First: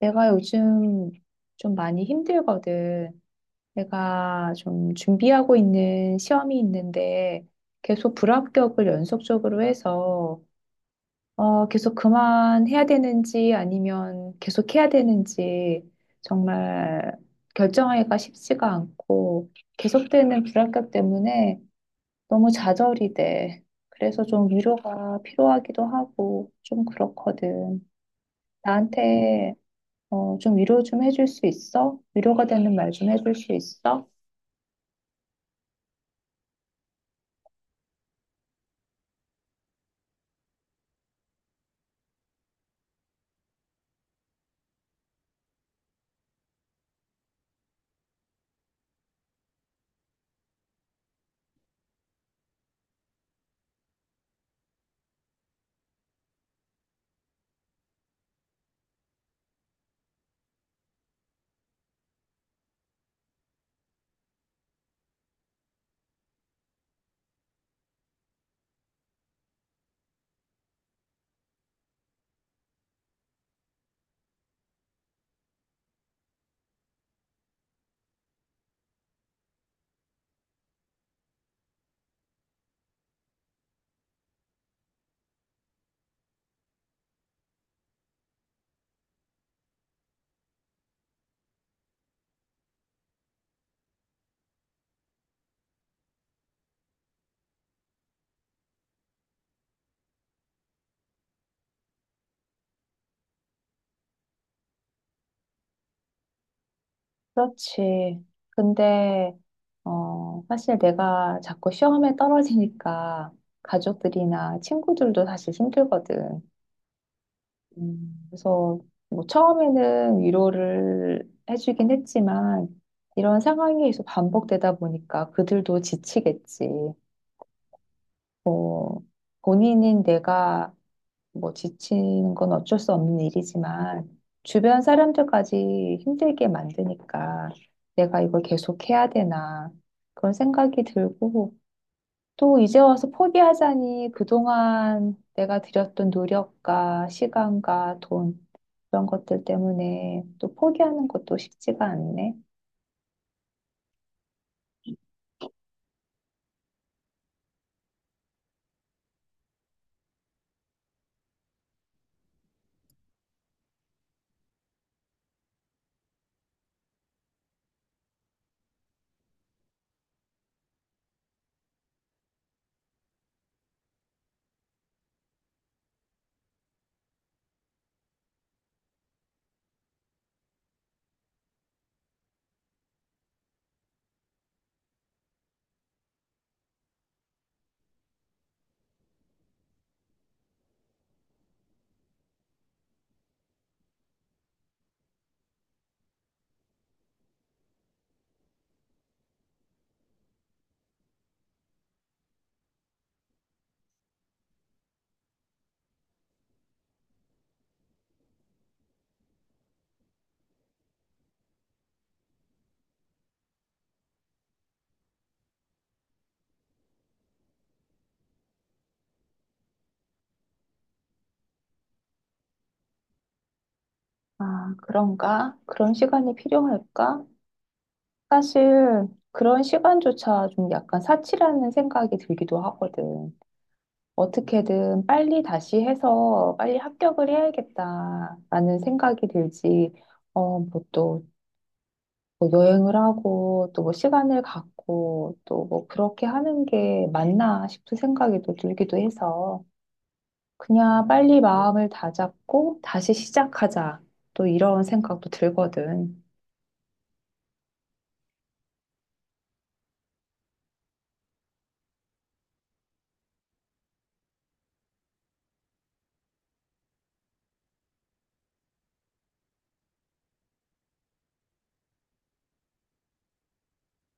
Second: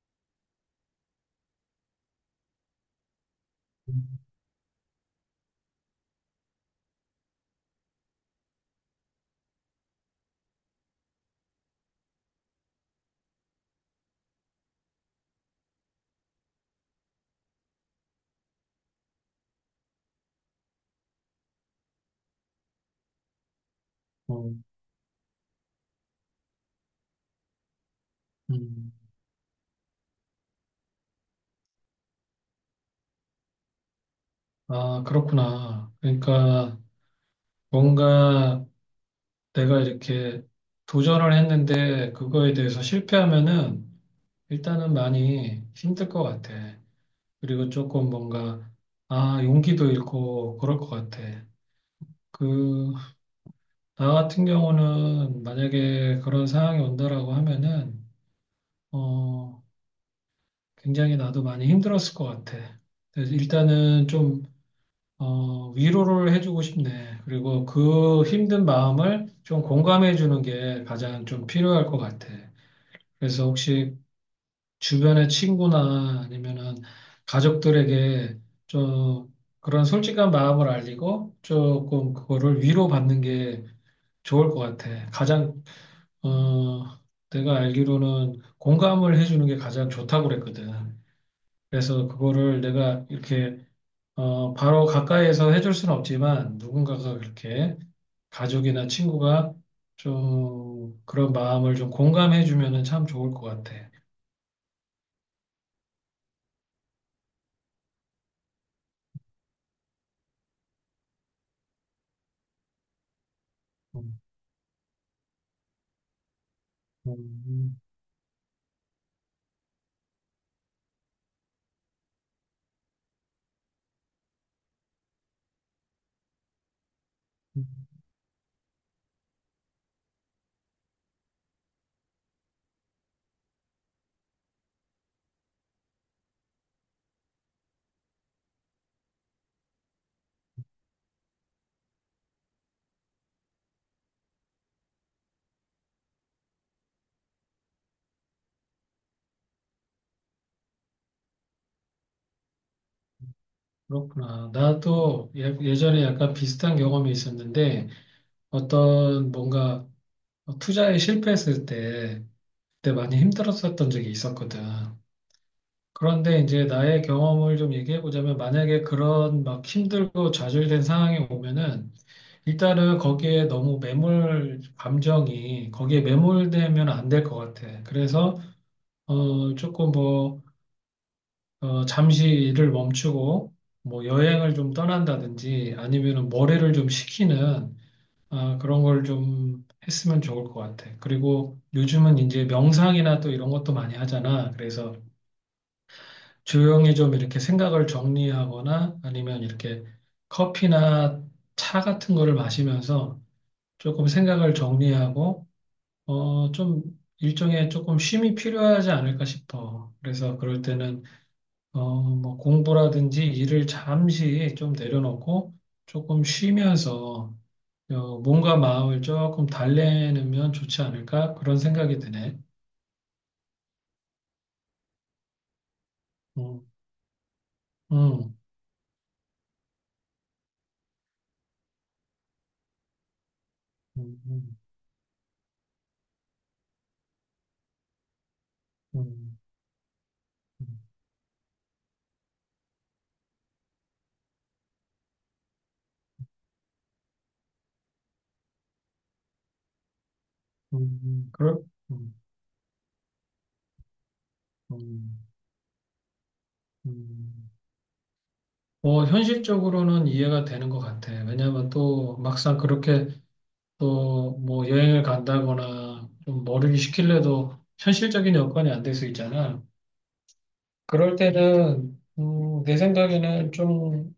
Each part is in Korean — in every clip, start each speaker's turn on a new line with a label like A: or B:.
A: 내가 요즘 좀 많이 힘들거든. 내가 좀 준비하고 있는 시험이 있는데 계속 불합격을 연속적으로 해서 계속 그만해야 되는지 아니면 계속 해야 되는지 정말 결정하기가 쉽지가 않고 계속되는 불합격 때문에 너무 좌절이 돼. 그래서 좀
B: 어,
A: 위로가 필요하기도 하고 좀 그렇거든.
B: 음.
A: 나한테 좀 위로 좀 해줄 수 있어? 위로가 되는 말 좀 해줄 수 있어?
B: 아, 그렇구나. 그러니까 뭔가 내가 이렇게 도전을 했는데 그거에 대해서 실패하면은 일단은 많이 힘들 것 같아. 그리고 조금 뭔가 아, 용기도 잃고 그럴 것 같아. 그, 나 같은 경우는 만약에 그런 상황이 온다라고 하면은 어, 굉장히 나도 많이 힘들었을 것 같아. 그래서 일단은 좀 위로를 해주고 싶네. 그리고 그 힘든 마음을 좀 공감해 주는 게 가장 좀 필요할 것 같아. 그래서 혹시 주변의 친구나 아니면은 가족들에게 좀 그런 솔직한 마음을 알리고 조금 그거를 위로받는 게 좋을 것 같아. 어, 내가 알기로는 공감을 해주는 게 가장 좋다고 그랬거든. 그래서 그거를 내가 이렇게 바로 가까이에서 해줄 수는 없지만 누군가가 그렇게 가족이나 친구가 좀 그런 마음을 좀 공감해 주면은 참 좋을 것 같아.
A: 그렇지. 근데, 사실 내가 자꾸 시험에 떨어지니까
B: 음,
A: 가족들이나 친구들도 사실 힘들거든.
B: 음, 음,
A: 그래서 뭐 처음에는 위로를 해주긴 했지만 이런 상황이 계속 반복되다 보니까 그들도 지치겠지.
B: 음.
A: 어, 본인인 내가 뭐 지치는 건 어쩔 수 없는 일이지만 주변 사람들까지 힘들게 만드니까 내가 이걸 계속 해야 되나 그런 생각이 들고 또 이제 와서 포기하자니 그동안 내가 들였던 노력과 시간과 돈 그런 것들 때문에 또 포기하는 것도 쉽지가 않네.
B: 그렇구나. 나도 예전에 약간 비슷한 경험이 있었는데 어떤 뭔가 투자에 실패했을 때 그때 많이 힘들었었던 적이 있었거든. 그런데 이제 나의 경험을 좀 얘기해 보자면 만약에 그런 막 힘들고 좌절된 상황이 오면은 일단은 거기에 너무 매몰 감정이 거기에 매몰되면 안 될 것 같아. 그래서 조금 뭐 잠시 일을 멈추고 뭐 여행을 좀 떠난다든지 아니면은 머리를 좀 식히는 그런 걸 좀 했으면 좋을 것 같아. 그리고 요즘은 이제 명상이나 또 이런 것도 많이 하잖아. 그래서 조용히 좀 이렇게 생각을 정리하거나 아니면 이렇게 커피나 차 같은 거를 마시면서 조금 생각을 정리하고 좀 일종의 조금 쉼이 필요하지 않을까 싶어. 그래서 그럴 때는 뭐 공부라든지 일을 잠시 좀 내려놓고 조금 쉬면서 몸과 마음을 조금 달래면 좋지 않을까? 그런 생각이 드네.
A: 아, 그런가? 그런 시간이
B: 음,
A: 필요할까?
B: 음,
A: 사실 그런 시간조차 좀 약간 사치라는 생각이 들기도 하거든.
B: 음, 음,
A: 어떻게든 빨리 다시 해서 빨리 합격을 해야겠다라는 생각이
B: 음,
A: 들지. 어,
B: 음,
A: 뭐또 뭐 여행을 하고 또 뭐 시간을 갖고 또 뭐 그렇게 하는 게 맞나 싶은 생각이 또 들기도 해서
B: 음,
A: 그냥
B: 음,
A: 빨리
B: 그럴,
A: 마음을
B: 음,
A: 다잡고 다시 시작하자. 또 이런
B: 음,
A: 생각도 들거든.
B: 음. 뭐 현실적으로는 이해가 되는 것 같아. 왜냐하면 또 막상 그렇게 또 뭐 여행을 간다거나 좀 머리를 식힐래도 현실적인 여건이 안 될 수 있잖아. 그럴 때는 내 생각에는 좀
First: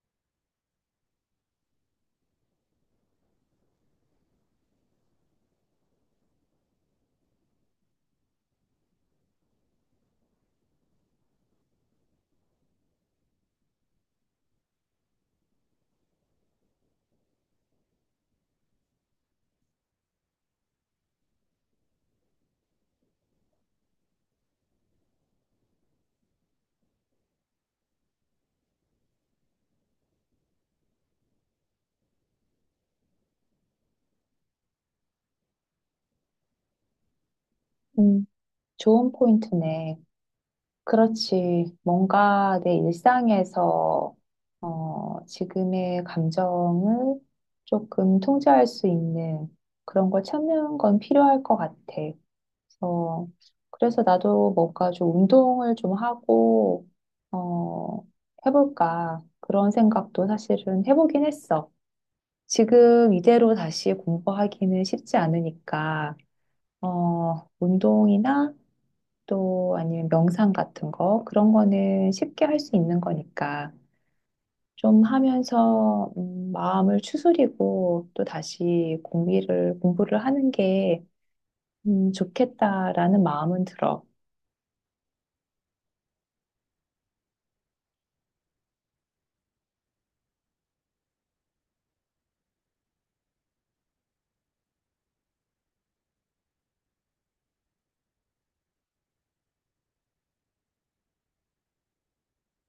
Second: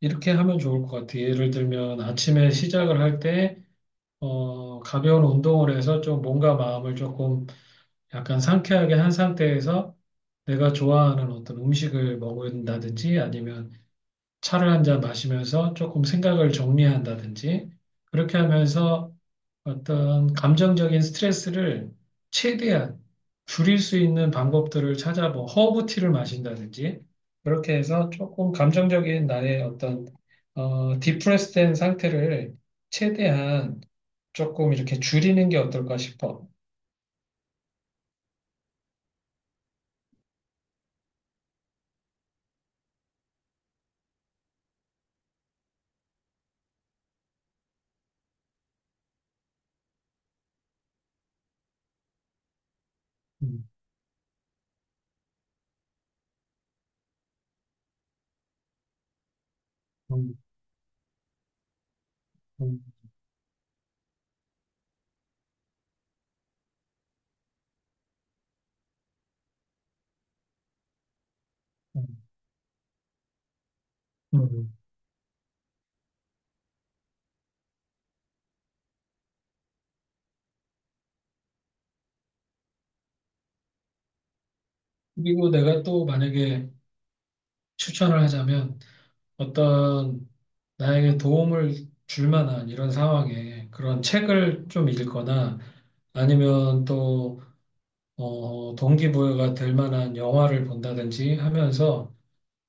B: 이렇게 하면 좋을 것 같아. 예를 들면 아침에 시작을 할 때, 가벼운 운동을 해서 좀 몸과 마음을 조금 약간 상쾌하게 한 상태에서 내가 좋아하는 어떤 음식을 먹는다든지 아니면 차를 한 잔 마시면서 조금 생각을 정리한다든지 그렇게 하면서 어떤 감정적인 스트레스를 최대한 줄일 수 있는 방법들을 찾아 뭐 허브티를 마신다든지 그렇게 해서 조금 감정적인 나의 어떤 디프레스된 상태를 최대한 조금 이렇게 줄이는 게 어떨까 싶어.
A: 음, 좋은 포인트네. 그렇지. 뭔가 내 일상에서, 지금의 감정을 조금 통제할 수 있는 그런 걸 찾는 건 필요할 것 같아. 그래서,
B: 음,
A: 그래서, 나도 뭔가 좀 운동을 좀 하고, 어, 해볼까. 그런 생각도
B: 음,
A: 사실은 해보긴 했어.
B: 음,
A: 지금 이대로 다시 공부하기는 쉽지 않으니까, 운동이나 또 아니면 명상 같은 거 그런
B: 음,
A: 거는 쉽게 할 수 있는 거니까
B: 음.
A: 좀 하면서 마음을 추스리고 또 다시 공부를 하는 게 좋겠다라는 마음은 들어.
B: 그리고 내가 또 만약에 추천을 하자면 어떤 나에게 도움을 줄 만한 이런 상황에 그런 책을 좀 읽거나 아니면 또, 동기부여가 될 만한 영화를 본다든지 하면서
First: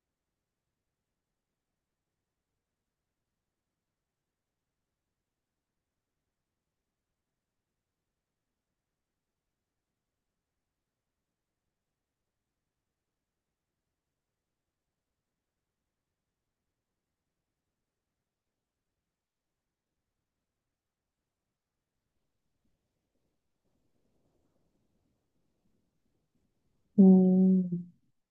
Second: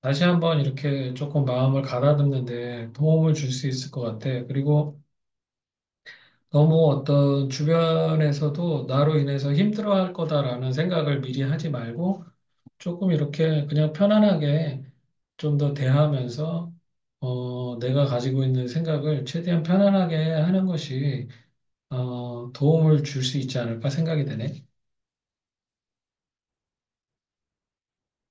B: 다시 한번 이렇게 조금 마음을 가다듬는데 도움을 줄 수 있을 것 같아. 그리고 너무 어떤 주변에서도 나로 인해서 힘들어할 거다라는 생각을 미리 하지 말고 조금 이렇게 그냥 편안하게 좀 더 대하면서 내가 가지고 있는 생각을 최대한 편안하게 하는 것이 도움을 줄 수 있지 않을까 생각이 되네.
A: 음,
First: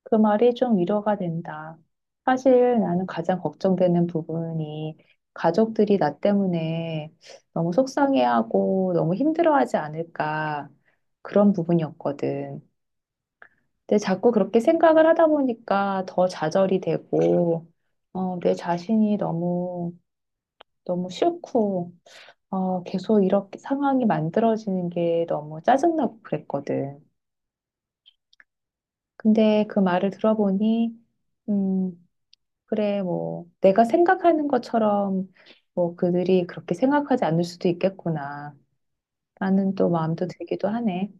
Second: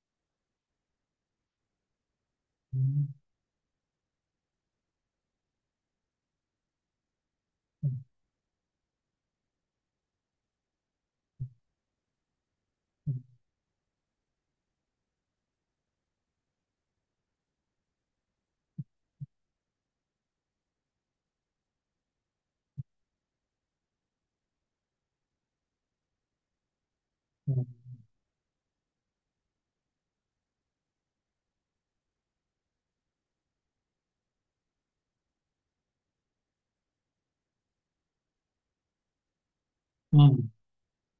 A: 그 말이 좀 위로가 된다. 사실 나는
B: 음,
A: 가장 걱정되는 부분이 가족들이 나 때문에 너무
B: 음,
A: 속상해하고 너무 힘들어하지 않을까 그런 부분이었거든. 근데 자꾸 그렇게 생각을 하다 보니까 더 좌절이 되고, 어, 내 자신이 너무, 너무 싫고, 계속 이렇게 상황이 만들어지는 게 너무 짜증나고 그랬거든.
B: 음.
A: 근데 그 말을 들어보니, 음, 그래, 뭐, 내가 생각하는 것처럼, 뭐, 그들이 그렇게 생각하지 않을 수도 있겠구나. 라는 또 마음도
B: 음,
A: 들기도 하네.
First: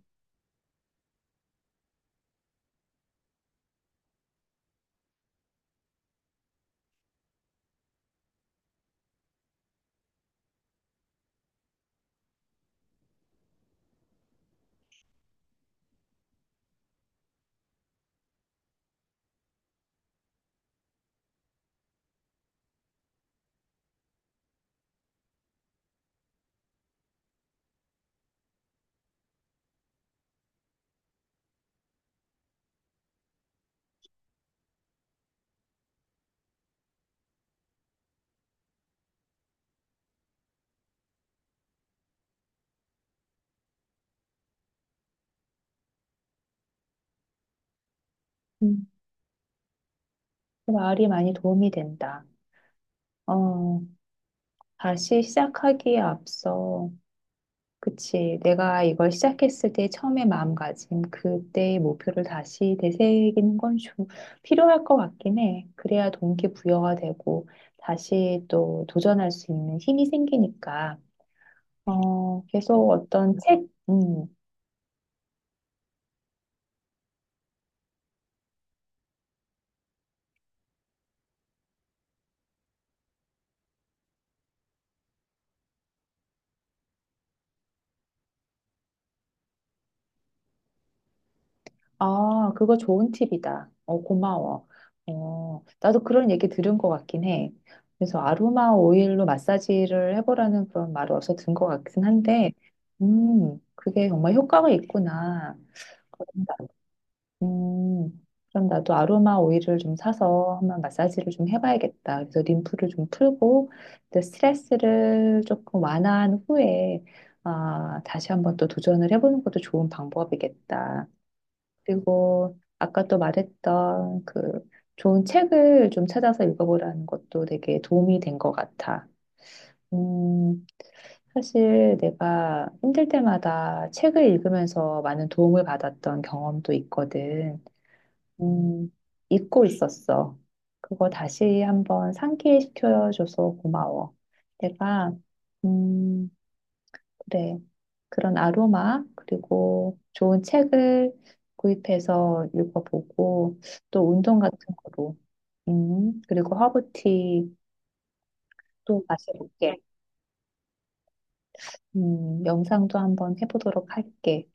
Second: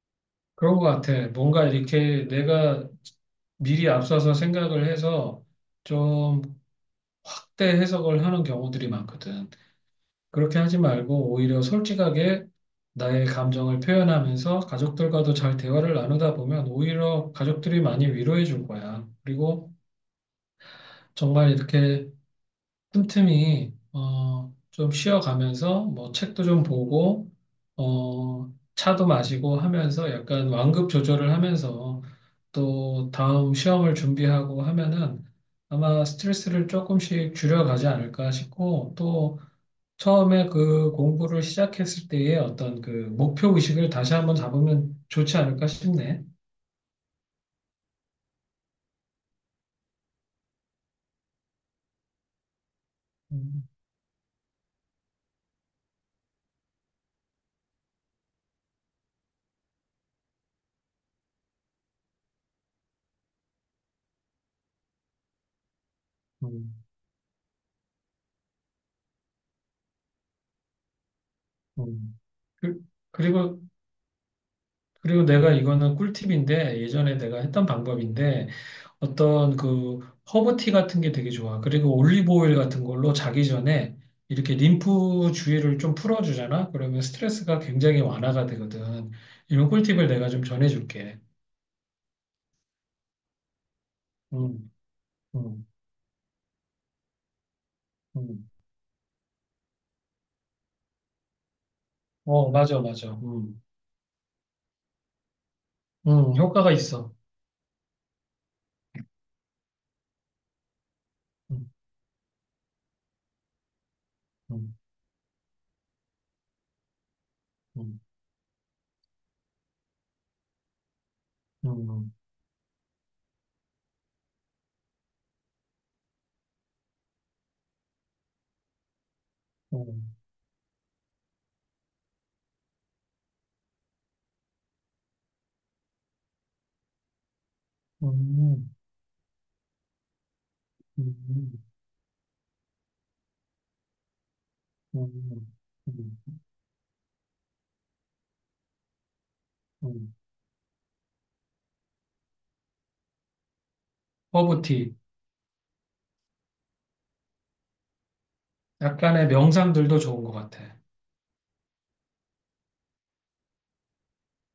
B: 그런 것 같아. 뭔가 이렇게 내가 미리 앞서서 생각을 해서 좀 확대 해석을 하는 경우들이 많거든. 그렇게 하지 말고 오히려 솔직하게 나의 감정을 표현하면서 가족들과도 잘 대화를 나누다 보면 오히려 가족들이 많이 위로해 줄 거야. 그리고 정말 이렇게 틈틈이 좀 쉬어가면서 뭐 책도 좀 보고 차도 마시고 하면서 약간 완급 조절을 하면서 또 다음 시험을 준비하고 하면은 아마 스트레스를 조금씩 줄여가지 않을까 싶고 또 처음에 그 공부를 시작했을 때의 어떤 그 목표 의식을 다시 한번 잡으면 좋지 않을까 싶네.
A: 음, 그 말이 많이 도움이 된다.
B: 음,
A: 어, 다시 시작하기에 앞서, 그치. 내가 이걸 시작했을 때 처음에 마음가짐, 그때의 목표를 다시 되새기는 건 좀 필요할 것 같긴 해. 그래야
B: 음,
A: 동기부여가 되고 다시 또 도전할 수 있는 힘이 생기니까.
B: 음.
A: 어,
B: 그,
A: 계속 어떤
B: 그리고
A: 책, 음,
B: 그리고 내가 이거는 꿀팁인데 예전에 내가 했던 방법인데 어떤 그 허브티 같은 게 되게 좋아. 그리고 올리브 오일 같은 걸로 자기 전에 이렇게 림프 주위를 좀 풀어주잖아. 그러면 스트레스가 굉장히 완화가 되거든. 이런 꿀팁을 내가 좀 전해줄게.
A: 아, 그거 좋은 팁이다. 어, 고마워.
B: 음,
A: 어,
B: 음,
A: 나도 그런 얘기 들은 것 같긴 해. 그래서
B: 음.
A: 아로마 오일로 마사지를 해보라는 그런 말을 어디서 든 것 같긴
B: 어,
A: 한데,
B: 맞아, 맞아.
A: 그게 정말 효과가 있구나.
B: 효과가
A: 그런가?
B: 있어.
A: 그럼 나도 아로마 오일을 좀 사서 한번 마사지를 좀
B: 음,
A: 해봐야겠다. 그래서 림프를 좀 풀고, 또
B: 음,
A: 스트레스를 조금 완화한 후에, 아,
B: 음,
A: 다시 한번 또 도전을 해보는 것도 좋은 방법이겠다.
B: 음,
A: 그리고 아까 또 말했던 그 좋은 책을 좀 찾아서 읽어보라는 것도 되게 도움이 된 것 같아.
B: 음,
A: 음, 사실 내가 힘들 때마다 책을 읽으면서 많은 도움을 받았던 경험도 있거든.
B: 음,
A: 음, 잊고 있었어. 그거
B: 음,
A: 다시
B: 음,
A: 한번 상기시켜줘서 고마워. 내가,
B: 음, 음.
A: 음, 그래. 그런 아로마, 그리고
B: 음.
A: 좋은 책을 구입해서 읽어보고, 또 운동 같은
B: 허브티.
A: 거로, 그리고 허브티 또
B: 약간의
A: 마셔볼게.
B: 명상들도 좋은 것 같아.
A: 영상도 한번 해보도록 할게.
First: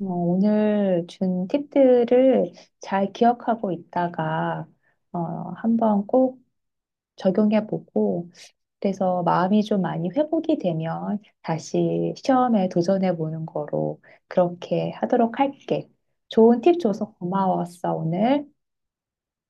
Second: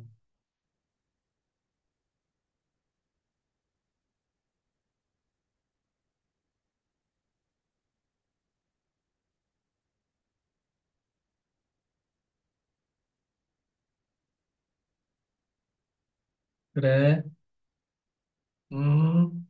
A: 어, 오늘 준 팁들을 잘 기억하고 있다가, 어, 한번 꼭 적용해보고 그래서 마음이 좀 많이 회복이 되면 다시 시험에 도전해보는 거로 그렇게 하도록 할게. 좋은 팁 줘서
B: 그래.
A: 고마웠어, 오늘.
B: 음.